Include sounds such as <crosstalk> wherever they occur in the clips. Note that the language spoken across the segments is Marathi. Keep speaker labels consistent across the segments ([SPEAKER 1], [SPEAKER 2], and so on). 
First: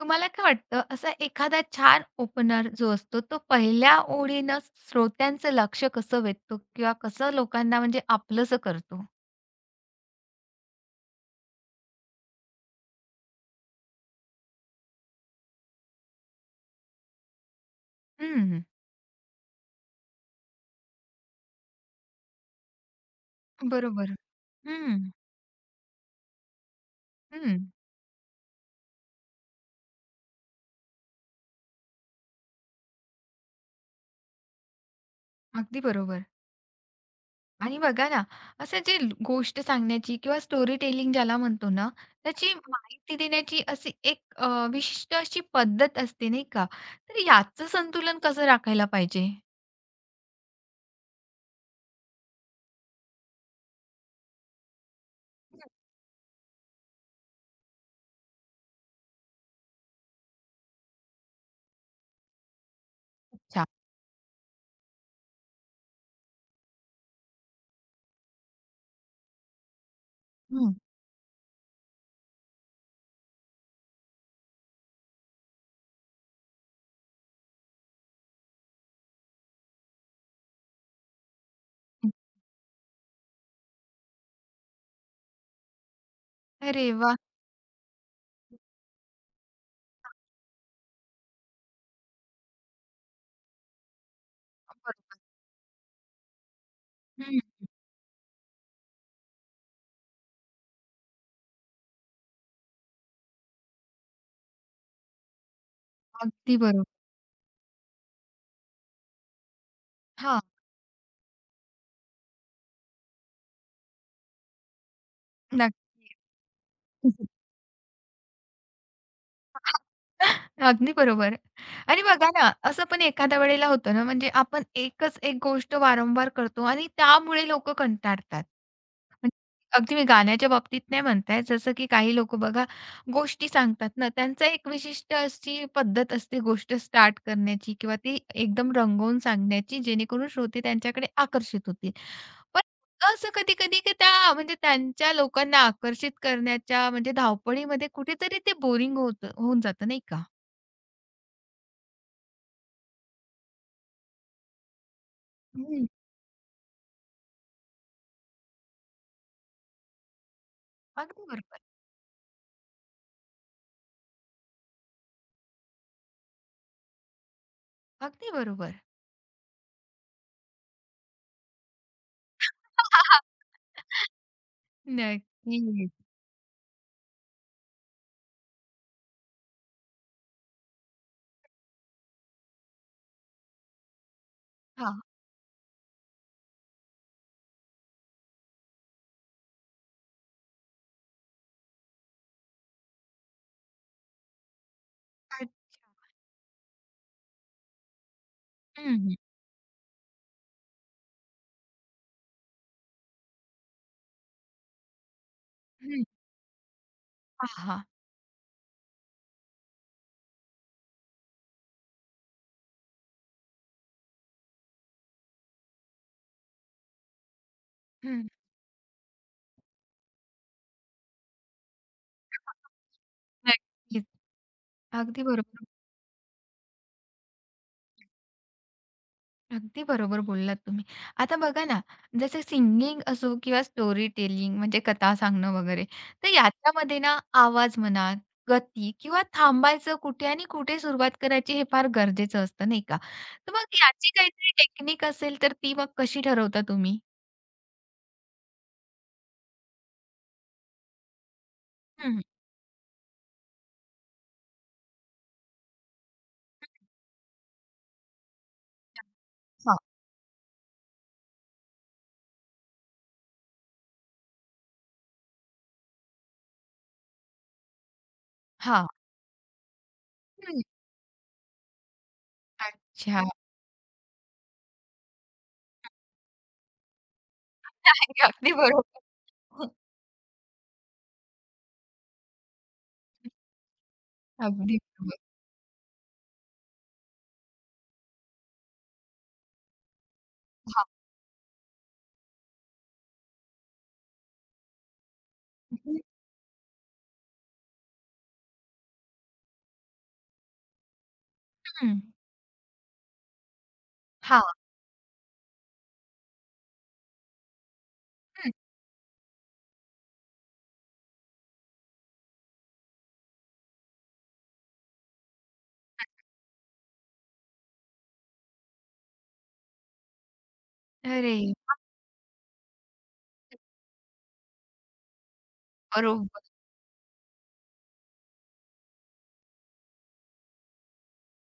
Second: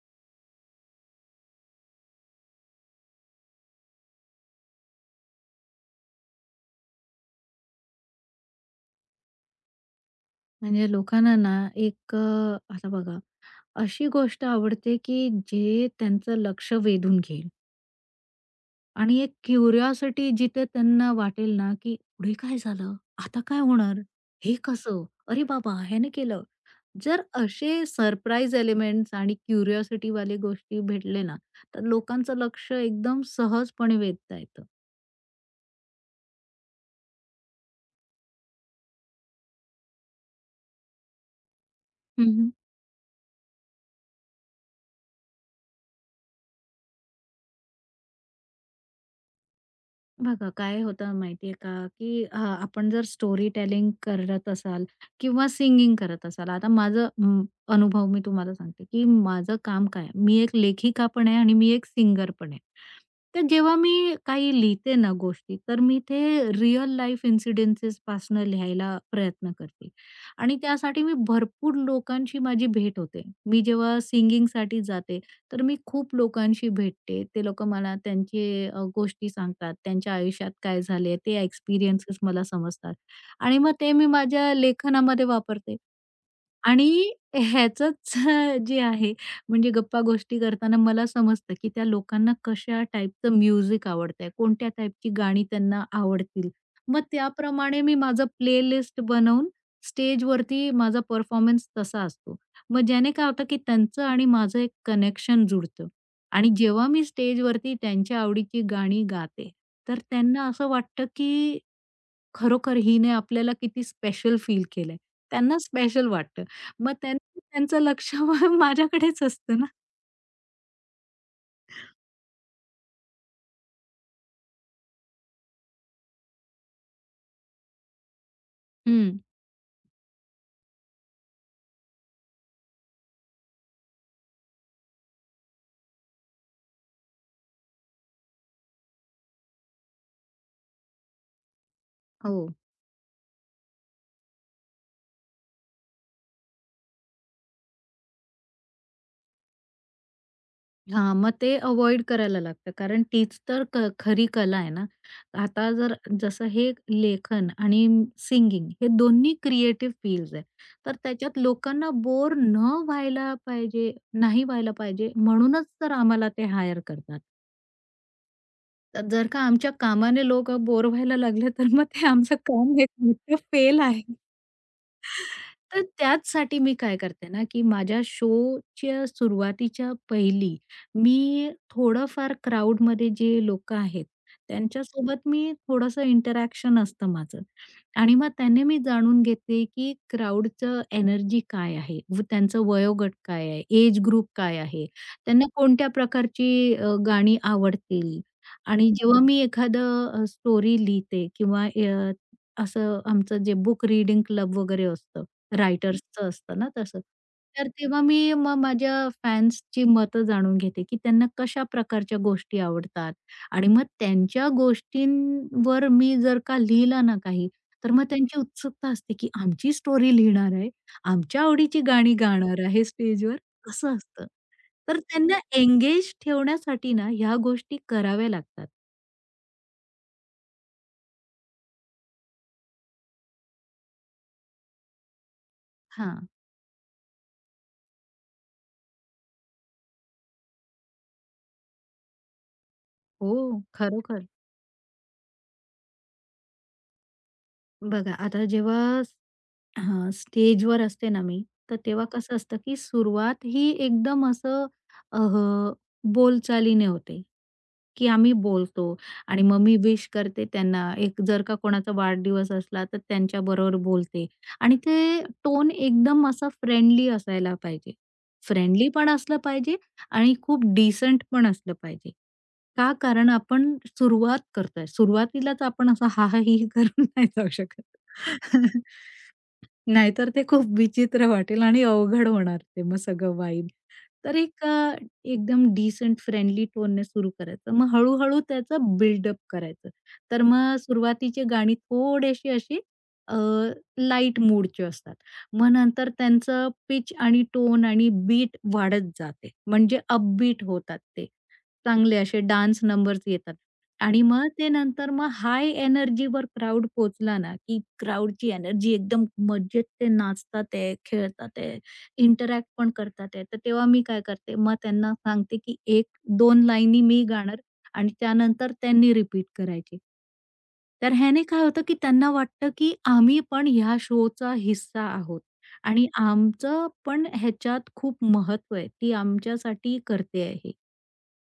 [SPEAKER 1] तुम्हाला काय वाटतं, असा एखादा छान ओपनर जो असतो तो पहिल्या ओळीनं श्रोत्यांचं लक्ष कसं वेधतो किंवा कसं लोकांना म्हणजे आपलंसं करतो?
[SPEAKER 2] म्हणजे लोकांना ना एक आता बघा अशी गोष्ट आवडते, की जे त्यांचं लक्ष वेधून घेईल
[SPEAKER 1] हं.
[SPEAKER 2] आणि एक क्युरिओसिटी जिथे त्यांना वाटेल ना, की पुढे काय झालं? आता काय होणार?
[SPEAKER 1] बरोबर.
[SPEAKER 2] हे कसं?
[SPEAKER 1] हं,
[SPEAKER 2] अरे बाबा ह्याने केलं. जर
[SPEAKER 1] हं.
[SPEAKER 2] असे सरप्राईज एलिमेंट्स आणि क्युरिओसिटीवाले गोष्टी भेटले ना, तर लोकांचं लक्ष एकदम सहजपणे वेधता येतं.
[SPEAKER 1] अगदी बरोबर. आणि बघा ना, असं जे ल गोष्ट सांगण्याची किंवा स्टोरी टेलिंग ज्याला म्हणतो ना, त्याची माहिती देण्याची अशी विशिष्ट अशी पद्धत असते नाही का? तर याचं संतुलन कसं राखायला पाहिजे?
[SPEAKER 2] बघा काय होतं माहितीये का, की आपण जर स्टोरी टेलिंग करत असाल किंवा
[SPEAKER 1] हं,
[SPEAKER 2] सिंगिंग करत असाल. आता माझं अनुभव मी तुम्हाला सांगते, की माझं काम काय आहे, मी एक लेखिका पण आहे आणि मी एक सिंगर पण आहे. तर
[SPEAKER 1] अच्छा.
[SPEAKER 2] जेव्हा मी काही लिहिते ना गोष्टी, तर मी ते रिअल लाईफ इन्सिडेंसेस पासून लिहायला प्रयत्न करते आणि
[SPEAKER 1] हं,
[SPEAKER 2] त्यासाठी मी भरपूर लोकांशी माझी भेट होते. मी जेव्हा सिंगिंगसाठी जाते तर मी खूप लोकांशी भेटते. ते लोकं मला त्यांचे गोष्टी सांगतात. त्यांच्या आयुष्यात काय झाले ते एक्सपिरियन्सेस मला समजतात आणि मग ते मी माझ्या लेखनामध्ये वापरते.
[SPEAKER 1] अरे
[SPEAKER 2] आणि
[SPEAKER 1] वाह!
[SPEAKER 2] ह्याचंच <laughs> जे आहे म्हणजे गप्पा-गोष्टी करताना मला समजतं, की त्या लोकांना कशा टाइपचं म्युझिक आवडतंय, कोणत्या टाइपची
[SPEAKER 1] बरोबर.
[SPEAKER 2] गाणी त्यांना आवडतील. मग
[SPEAKER 1] हं.
[SPEAKER 2] त्याप्रमाणे मी माझं प्लेलिस्ट बनवून स्टेजवरती माझा परफॉर्मन्स तसा असतो. मग ज्याने काय होतं, की त्यांचं आणि माझं एक कनेक्शन जुडतं आणि
[SPEAKER 1] अगदी
[SPEAKER 2] जेव्हा
[SPEAKER 1] बरोबर.
[SPEAKER 2] मी स्टेजवरती त्यांच्या आवडीची गाणी गाते, तर
[SPEAKER 1] हां.
[SPEAKER 2] त्यांना असं वाटतं, की खरोखर हिने आपल्याला किती स्पेशल फील केलंय. त्यांना स्पेशल
[SPEAKER 1] नक्की.
[SPEAKER 2] वाटतं. मग
[SPEAKER 1] <laughs>
[SPEAKER 2] त्यांचं त्यांचं लक्ष <laughs> माझ्याकडेच असतं ना.
[SPEAKER 1] अगदी बरोबर. आणि बघा ना, असं पण एखाद्या वेळेला होतं ना, म्हणजे आपण एकच एक गोष्ट वारंवार करतो आणि त्यामुळे लोकं कंटाळतात.
[SPEAKER 2] हं,
[SPEAKER 1] म्हणजे अगदी मी गाण्याच्या बाबतीत नाही म्हणताय, जसं की काही लोकं बघा गोष्टी सांगतात ना, त्यांचा एक विशिष्ट अशी पद्धत असते गोष्ट स्टार्ट करण्याची किंवा ती एकदम रंगवून सांगण्याची, जेणेकरून श्रोते त्यांच्याकडे आकर्षित होतील.
[SPEAKER 2] हो.
[SPEAKER 1] पण असं कधी-कधी, की त्या म्हणजे त्यांच्या लोकांना आकर्षित करण्याच्या म्हणजे धावपळीमध्ये कुठेतरी ते बोरिंग होऊन जातं नाही का?
[SPEAKER 2] हां, मग ते अव्हॉइड करायला लागतं. कारण तीच तर खरी कला आहे ना. आता
[SPEAKER 1] हं.
[SPEAKER 2] जर जसं हे लेखन आणि सिंगिंग हे दोन्ही क्रिएटिव्ह फील्ड्स आहे. तर
[SPEAKER 1] अगदी
[SPEAKER 2] त्याच्यात
[SPEAKER 1] बरोबर.
[SPEAKER 2] लोकांना बोर न व्हायला पाहिजे, नाही व्हायला पाहिजे म्हणूनच तर आम्हाला ते हायर करतात.
[SPEAKER 1] अगदी बरोबर.
[SPEAKER 2] तर जर का आमच्या कामाने लोकं बोर व्हायला लागले तर मग ते आमचं काम हे फेल आहे.
[SPEAKER 1] <laughs>
[SPEAKER 2] तर
[SPEAKER 1] नक्कीच.
[SPEAKER 2] त्याचसाठी मी काय करते ना, की माझ्या शोच्या सुरुवातीच्या पहिली मी थोडंफार क्राउडमध्ये जे लोकं आहेत,
[SPEAKER 1] हां.
[SPEAKER 2] त्यांच्यासोबत मी थोडंसं इंटरॅक्शन असतं माझं आणि मग त्याने मी जाणून घेते, की क्राउडचं एनर्जी काय आहे? व त्यांचं वयोगट काय आहे? एज ग्रुप काय आहे? त्यांना कोणत्या प्रकारची गाणी आवडतील? आणि
[SPEAKER 1] हं.
[SPEAKER 2] जेव्हा मी एखादं स्टोरी लिहिते किंवा असं आमचं जे बुक रीडिंग क्लब वगैरे असतं,
[SPEAKER 1] हं.
[SPEAKER 2] रायटर्सचं असतं ना तसं.
[SPEAKER 1] हां,
[SPEAKER 2] तर
[SPEAKER 1] हां.
[SPEAKER 2] तेव्हा मी मग माझ्या फॅन्सची मतं जाणून घेते, की त्यांना कशा प्रकारच्या गोष्टी आवडतात आणि मग त्यांच्या गोष्टींवर मी जर का लिहिलं ना काही, तर मग त्यांची उत्सुकता असते, की आमची स्टोरी लिहिणार आहे, आमच्या आवडीची गाणी गाणार
[SPEAKER 1] <laughs>
[SPEAKER 2] आहे स्टेजवर, असं
[SPEAKER 1] नक्कीच.
[SPEAKER 2] असतं. तर
[SPEAKER 1] अगदी
[SPEAKER 2] त्यांना
[SPEAKER 1] बरोबर.
[SPEAKER 2] एंगेज ठेवण्यासाठी ना ह्या गोष्टी कराव्या लागतात.
[SPEAKER 1] अगदी बरोबर बोललात तुम्ही. आता बघा ना, जसं सिंगिंग असो किंवा स्टोरी टेलिंग म्हणजे कथा सांगणं वगैरे,
[SPEAKER 2] हां.
[SPEAKER 1] तर याच्यामध्ये ना आवाज म्हणा, गती किंवा थांबायचं कुठे आणि कुठे सुरुवात करायची हे फार गरजेचं असतं, नाही का?
[SPEAKER 2] हो,
[SPEAKER 1] तर मग याची
[SPEAKER 2] खरोखर.
[SPEAKER 1] काहीतरी टेक्निक असेल तर ती मग कशी ठरवता तुम्ही?
[SPEAKER 2] बघा आता जेव्हा हां, स्टेजवर असते ना मी, तर तेव्हा
[SPEAKER 1] हं.
[SPEAKER 2] कसं असतं, की सुरुवात ही एकदम असं अ, बोलचालीने होते, की आम्ही बोलतो आणि मग मी
[SPEAKER 1] हां.
[SPEAKER 2] विश करते त्यांना. एक जर का कोणाचा वाढदिवस असला, तर त्यांच्याबरोबर बोलते आणि ते टोन एकदम असा फ्रेंडली असायला पाहिजे.
[SPEAKER 1] हां.
[SPEAKER 2] फ्रेंडली पण असलं पाहिजे आणि
[SPEAKER 1] हं.
[SPEAKER 2] खूप डिसेंट पण असलं पाहिजे. का?
[SPEAKER 1] अच्छा.
[SPEAKER 2] कारण आपण सुरुवात करतोय. सुरुवातीलाच आपण असा हाहाही करून <laughs> नाही जाऊ शकत.
[SPEAKER 1] <laughs> अगदी
[SPEAKER 2] <laughs>
[SPEAKER 1] बरोबर.
[SPEAKER 2] नाहीतर ते खूप विचित्र वाटेल आणि अवघड होणार ते मग सगळं वाईब. तर एक
[SPEAKER 1] अगदी बरोबर.
[SPEAKER 2] एकदम डिसेंट फ्रेंडली टोनने सुरू करायचं. मग हळू-हळू त्याचं बिल्डअप करायचं. तर मग
[SPEAKER 1] हां.
[SPEAKER 2] सुरुवातीची गाणी थोडीशी अशी अ, लाईट मूडची असतात. मग नंतर त्यांचं पिच आणि टोन आणि बीट वाढत जाते. म्हणजे अपबीट होतात ते.
[SPEAKER 1] हं.
[SPEAKER 2] चांगले असे डान्स नंबर्स येतात. आणि
[SPEAKER 1] हां.
[SPEAKER 2] मग ते नंतर मग हाय एनर्जीवर क्राउड पोहोचला ना, की क्राउडची
[SPEAKER 1] हं.
[SPEAKER 2] एनर्जी एकदम मजेत ते नाचतात आहे, खेळतात आहे, इंटरॅक्ट पण करतात आहे. तर तेव्हा मी काय करते, मग त्यांना सांगते, की एक, दोन लाईनी मी गाणार आणि त्यानंतर त्यांनी रिपीट करायची. तर
[SPEAKER 1] अरे!
[SPEAKER 2] ह्याने काय होतं, की त्यांना वाटतं, की आम्ही पण ह्या शोचा हिस्सा आहोत आणि
[SPEAKER 1] बरोबर.
[SPEAKER 2] आमचं पण ह्याच्यात खूप महत्त्व आहे. ती आमच्यासाठी करते आहे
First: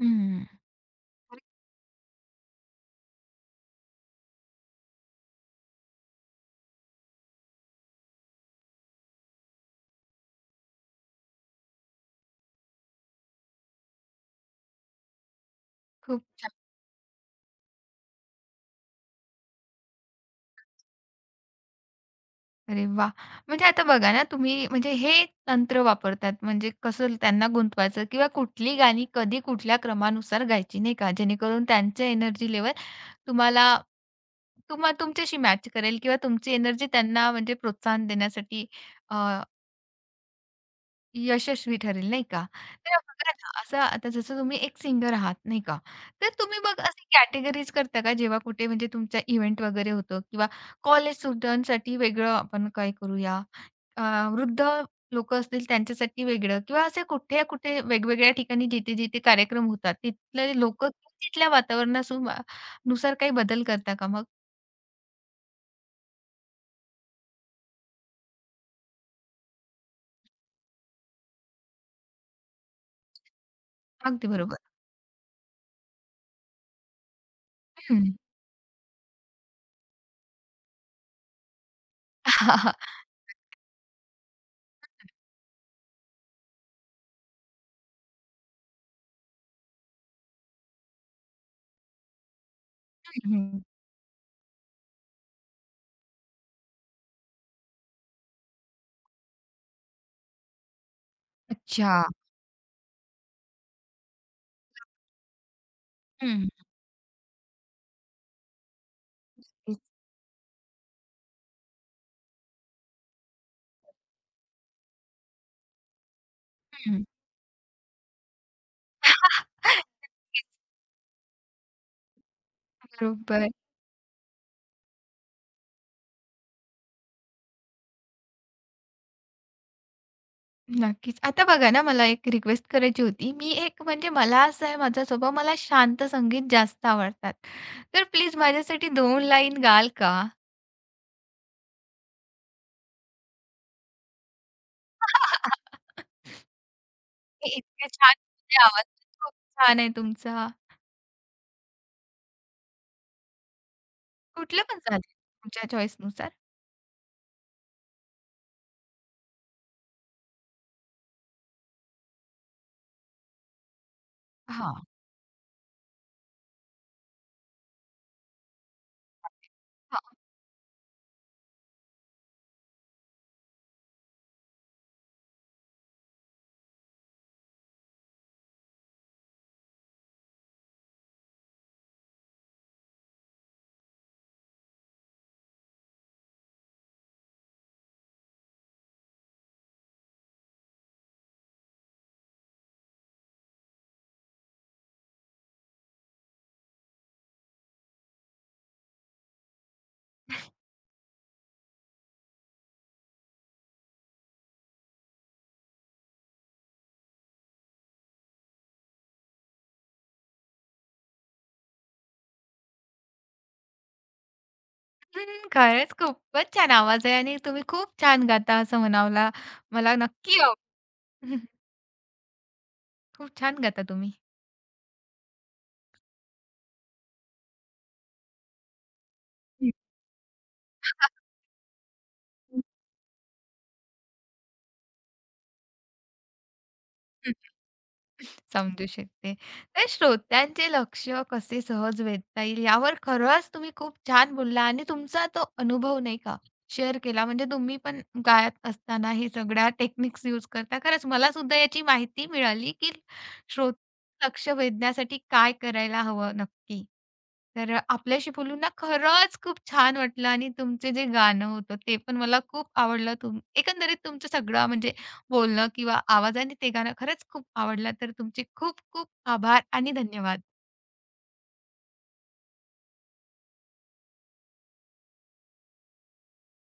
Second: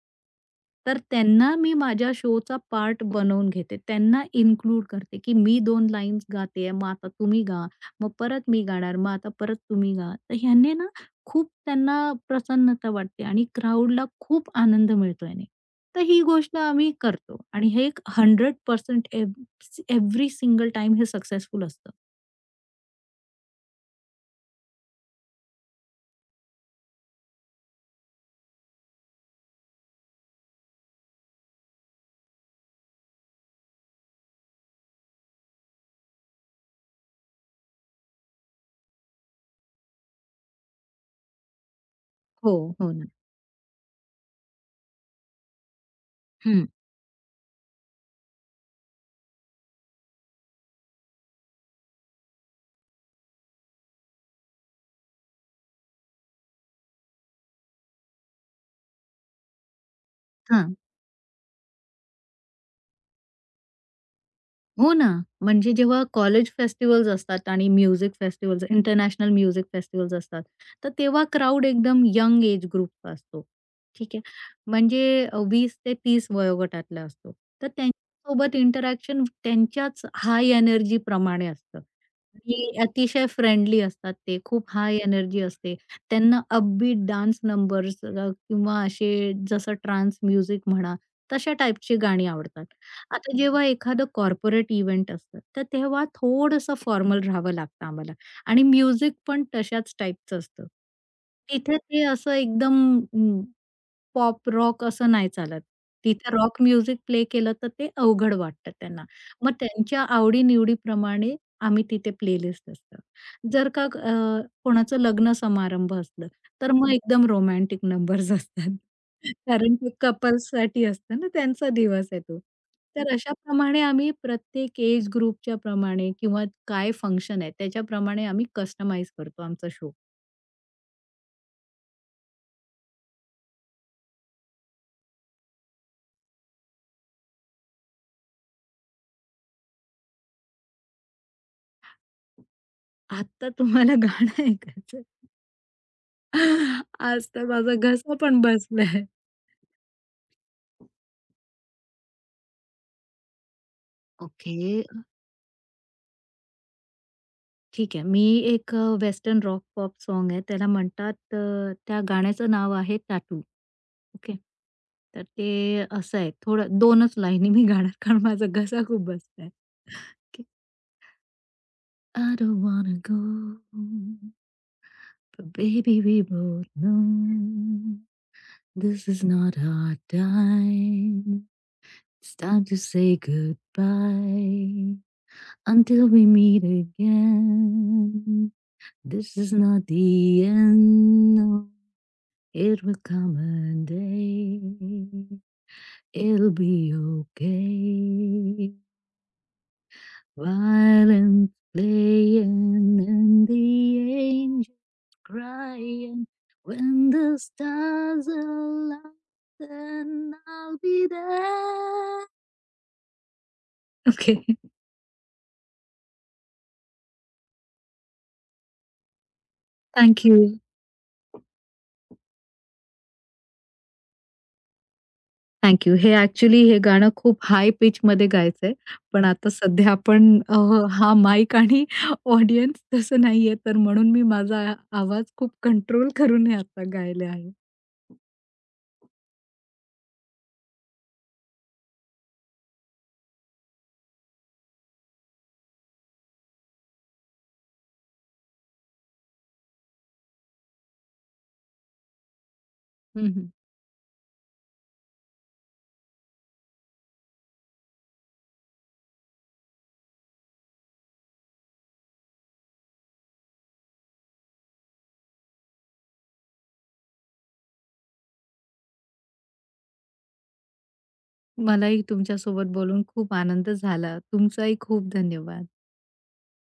[SPEAKER 1] हं.
[SPEAKER 2] तर त्यांना मी माझ्या शोचा पार्ट बनवून घेते. त्यांना इन्क्लूड करते, की मी दोन लाईन्स गाते मग आता तुम्ही गा. मग परत मी गाणार, मग आता परत तुम्ही गा. तर ह्याने ना खूप त्यांना प्रसन्नता वाटते आणि क्राउडला खूप आनंद मिळतो याने. तर ही
[SPEAKER 1] खूप
[SPEAKER 2] गोष्ट आम्ही करतो आणि हे एक 100% एव्हरी सिंगल टाईम हे सक्सेसफुल असतं.
[SPEAKER 1] अरे वाह! म्हणजे आता बघा ना, तुम्ही म्हणजे हे तंत्र वापरतात म्हणजे कसं त्यांना गुंतवायचं किंवा कुठली गाणी कधी कुठल्या क्रमानुसार गायची, नाही का? जेणेकरून त्यांचे एनर्जी लेव्हल तुम्हाला तुम्हा तुमच्याशी मॅच करेल किंवा तुमची एनर्जी त्यांना म्हणजे प्रोत्साहन देण्यासाठी यशस्वी ठरेल, नाही का?
[SPEAKER 2] हो, हो
[SPEAKER 1] तर
[SPEAKER 2] ना.
[SPEAKER 1] बघा ना, असं आता जसं तुम्ही एक सिंगर आहात, नाही का? तर तुम्ही
[SPEAKER 2] हं.
[SPEAKER 1] मग असे कॅटेगरीज करता का, जेव्हा कुठे म्हणजे तुमचा इव्हेंट वगैरे होतो किंवा कॉलेज स्टुडंटसाठी वेगळं आपण काय करूया, अ, वृद्ध लोकं असतील त्यांच्यासाठी वेगळं किंवा असे कुठे-कुठे वेगवेगळ्या ठिकाणी जिथे-जिथे कार्यक्रम होतात तिथले
[SPEAKER 2] हां.
[SPEAKER 1] लोकं तिथल्या वातावरणासु नुसार काही बदल करता का मग?
[SPEAKER 2] हो ना. म्हणजे जेव्हा कॉलेज फेस्टिव्हल्स असतात आणि music festivals, international music festivals असतात, तर तेव्हा क्राउड एकदम यंग एज ग्रुपचा असतो. ठीक आहे.
[SPEAKER 1] अगदी बरोबर.
[SPEAKER 2] म्हणजे 20 ते 30 वयोगटातला असतो. तर
[SPEAKER 1] हं.
[SPEAKER 2] त्यांच्यासोबत इंटरॅक्शन त्यांच्याच हाय एनर्जी प्रमाणे असतं
[SPEAKER 1] हं,
[SPEAKER 2] आणि
[SPEAKER 1] <laughs>
[SPEAKER 2] अतिशय फ्रेंडली असतात ते. खूप हाय एनर्जी असते. त्यांना अपबीट डान्स नंबर्स किंवा असे जसं ट्रान्स म्युझिक म्हणा, तशा टाईपची गाणी आवडतात. आता जेव्हा एखादं कॉर्पोरेट इव्हेंट असतं, तर तेव्हा थोडंसं फॉर्मल राहावं लागतं आम्हाला आणि म्युझिक पण तशाच टाईपचं असतं. तिथे
[SPEAKER 1] अच्छा.
[SPEAKER 2] ते असं एकदम पॉप रॉक असं नाही चालत. तिथे
[SPEAKER 1] हं.
[SPEAKER 2] रॉक म्युझिक प्ले केलं तर ते अवघड वाटतं त्यांना. मग त्यांच्या आवडी-निवडीप्रमाणे आम्ही तिथे प्लेलिस्ट असतं. जर का कोणाचं लग्न समारंभ असलं, तर मग
[SPEAKER 1] हं.
[SPEAKER 2] एकदम रोमॅन्टिक नंबर्स असतात. <laughs> कारण ते
[SPEAKER 1] <laughs>
[SPEAKER 2] कपल्ससाठी असतं ना, त्यांचा दिवस आहे तो. तर
[SPEAKER 1] बरोबर.
[SPEAKER 2] अशाप्रमाणे आम्ही प्रत्येक एज ग्रुपच्या प्रमाणे किंवा काय फंक्शन आहे त्याच्याप्रमाणे आम्ही कस्टमाइज करतो आमचा शो.
[SPEAKER 1] नक्कीच. आता बघा ना, मला एक रिक्वेस्ट करायची होती. मी एक म्हणजे मला असं आहे माझा स्वभाव, मला शांत संगीत जास्त आवडतात. तर प्लीज माझ्यासाठी 2 लाईन गाल का?
[SPEAKER 2] "आत्ता तुम्हाला गाणं ऐकायचं."
[SPEAKER 1] <laughs>
[SPEAKER 2] आज तर
[SPEAKER 1] हे
[SPEAKER 2] माझा
[SPEAKER 1] इतके छान
[SPEAKER 2] घसा पण
[SPEAKER 1] म्हणजे आवाज
[SPEAKER 2] बसलाय.
[SPEAKER 1] खूप छान आहे तुमचा.
[SPEAKER 2] ओके.
[SPEAKER 1] कुठलं पण चालेल तुमच्या चॉईसनुसार.
[SPEAKER 2] ठीक आहे. मी एक वेस्टर्न रॉक पॉप साँग आहे. त्याला म्हणतात त्या गाण्याचं नाव आहे "टाटू." ओके.
[SPEAKER 1] हां,
[SPEAKER 2] तर ते असं आहे थोडं 2च लाईनी मी गाणार कारण माझा घसा खूप बसलाय.
[SPEAKER 1] हां.
[SPEAKER 2] Okay. I don't wanna go But baby we both know This is not our time It's time to say goodbye Until we meet again, this is not the end. No, it will come a day. It'll be okay. Violent playing and the angels crying. When the stars align, then I'll be there. Okay,
[SPEAKER 1] हं, खरंच खूपच छान आवाज आहे आणि तुम्ही खूप छान गाता असं म्हणावं मला
[SPEAKER 2] <laughs> thank
[SPEAKER 1] नक्की
[SPEAKER 2] you.
[SPEAKER 1] आवडेल. <laughs> खूप छान गाता तुम्ही.
[SPEAKER 2] Thank you. हे ॲक्चुअली हे गाणं खूप हाय पिचमध्ये गायचंय. पण आता
[SPEAKER 1] हं.
[SPEAKER 2] सध्या आपण हा
[SPEAKER 1] <laughs>
[SPEAKER 2] माईक आणि ऑडियन्स तसं नाहीये, तर म्हणून मी माझा आवाज खूप कंट्रोल करून हे आता गायले आहे.
[SPEAKER 1] समजू शकते. तर श्रोत्यांचे लक्ष कसे सहज वेधता येईल यावर खरंच तुम्ही खूप छान बोलला आणि तुमचा तो अनुभव नाही का शेअर केला. म्हणजे तुम्ही पण गायत असताना हे सगळ्या टेक्निक्स यूज करता. खरंच मला सुद्धा याची माहिती मिळाली, की
[SPEAKER 2] हं, हं.
[SPEAKER 1] श्रोत्यांचं लक्ष वेधण्यासाठी काय करायला हवं नक्की. तर आपल्याशी बोलून ना खरंच खूप छान वाटलं आणि तुमचे जे गाणं होतं ते पण मला खूप आवडलं. तुम एकंदरीत तुमचं सगळं म्हणजे बोलणं किंवा आवाजाने ते गाणं खरंच खूप आवडलं. तर तुमचे खूप खूप आभार आणि धन्यवाद.
[SPEAKER 2] मलाही तुमच्यासोबत बोलून खूप आनंद झाला. तुमचाही खूप धन्यवाद.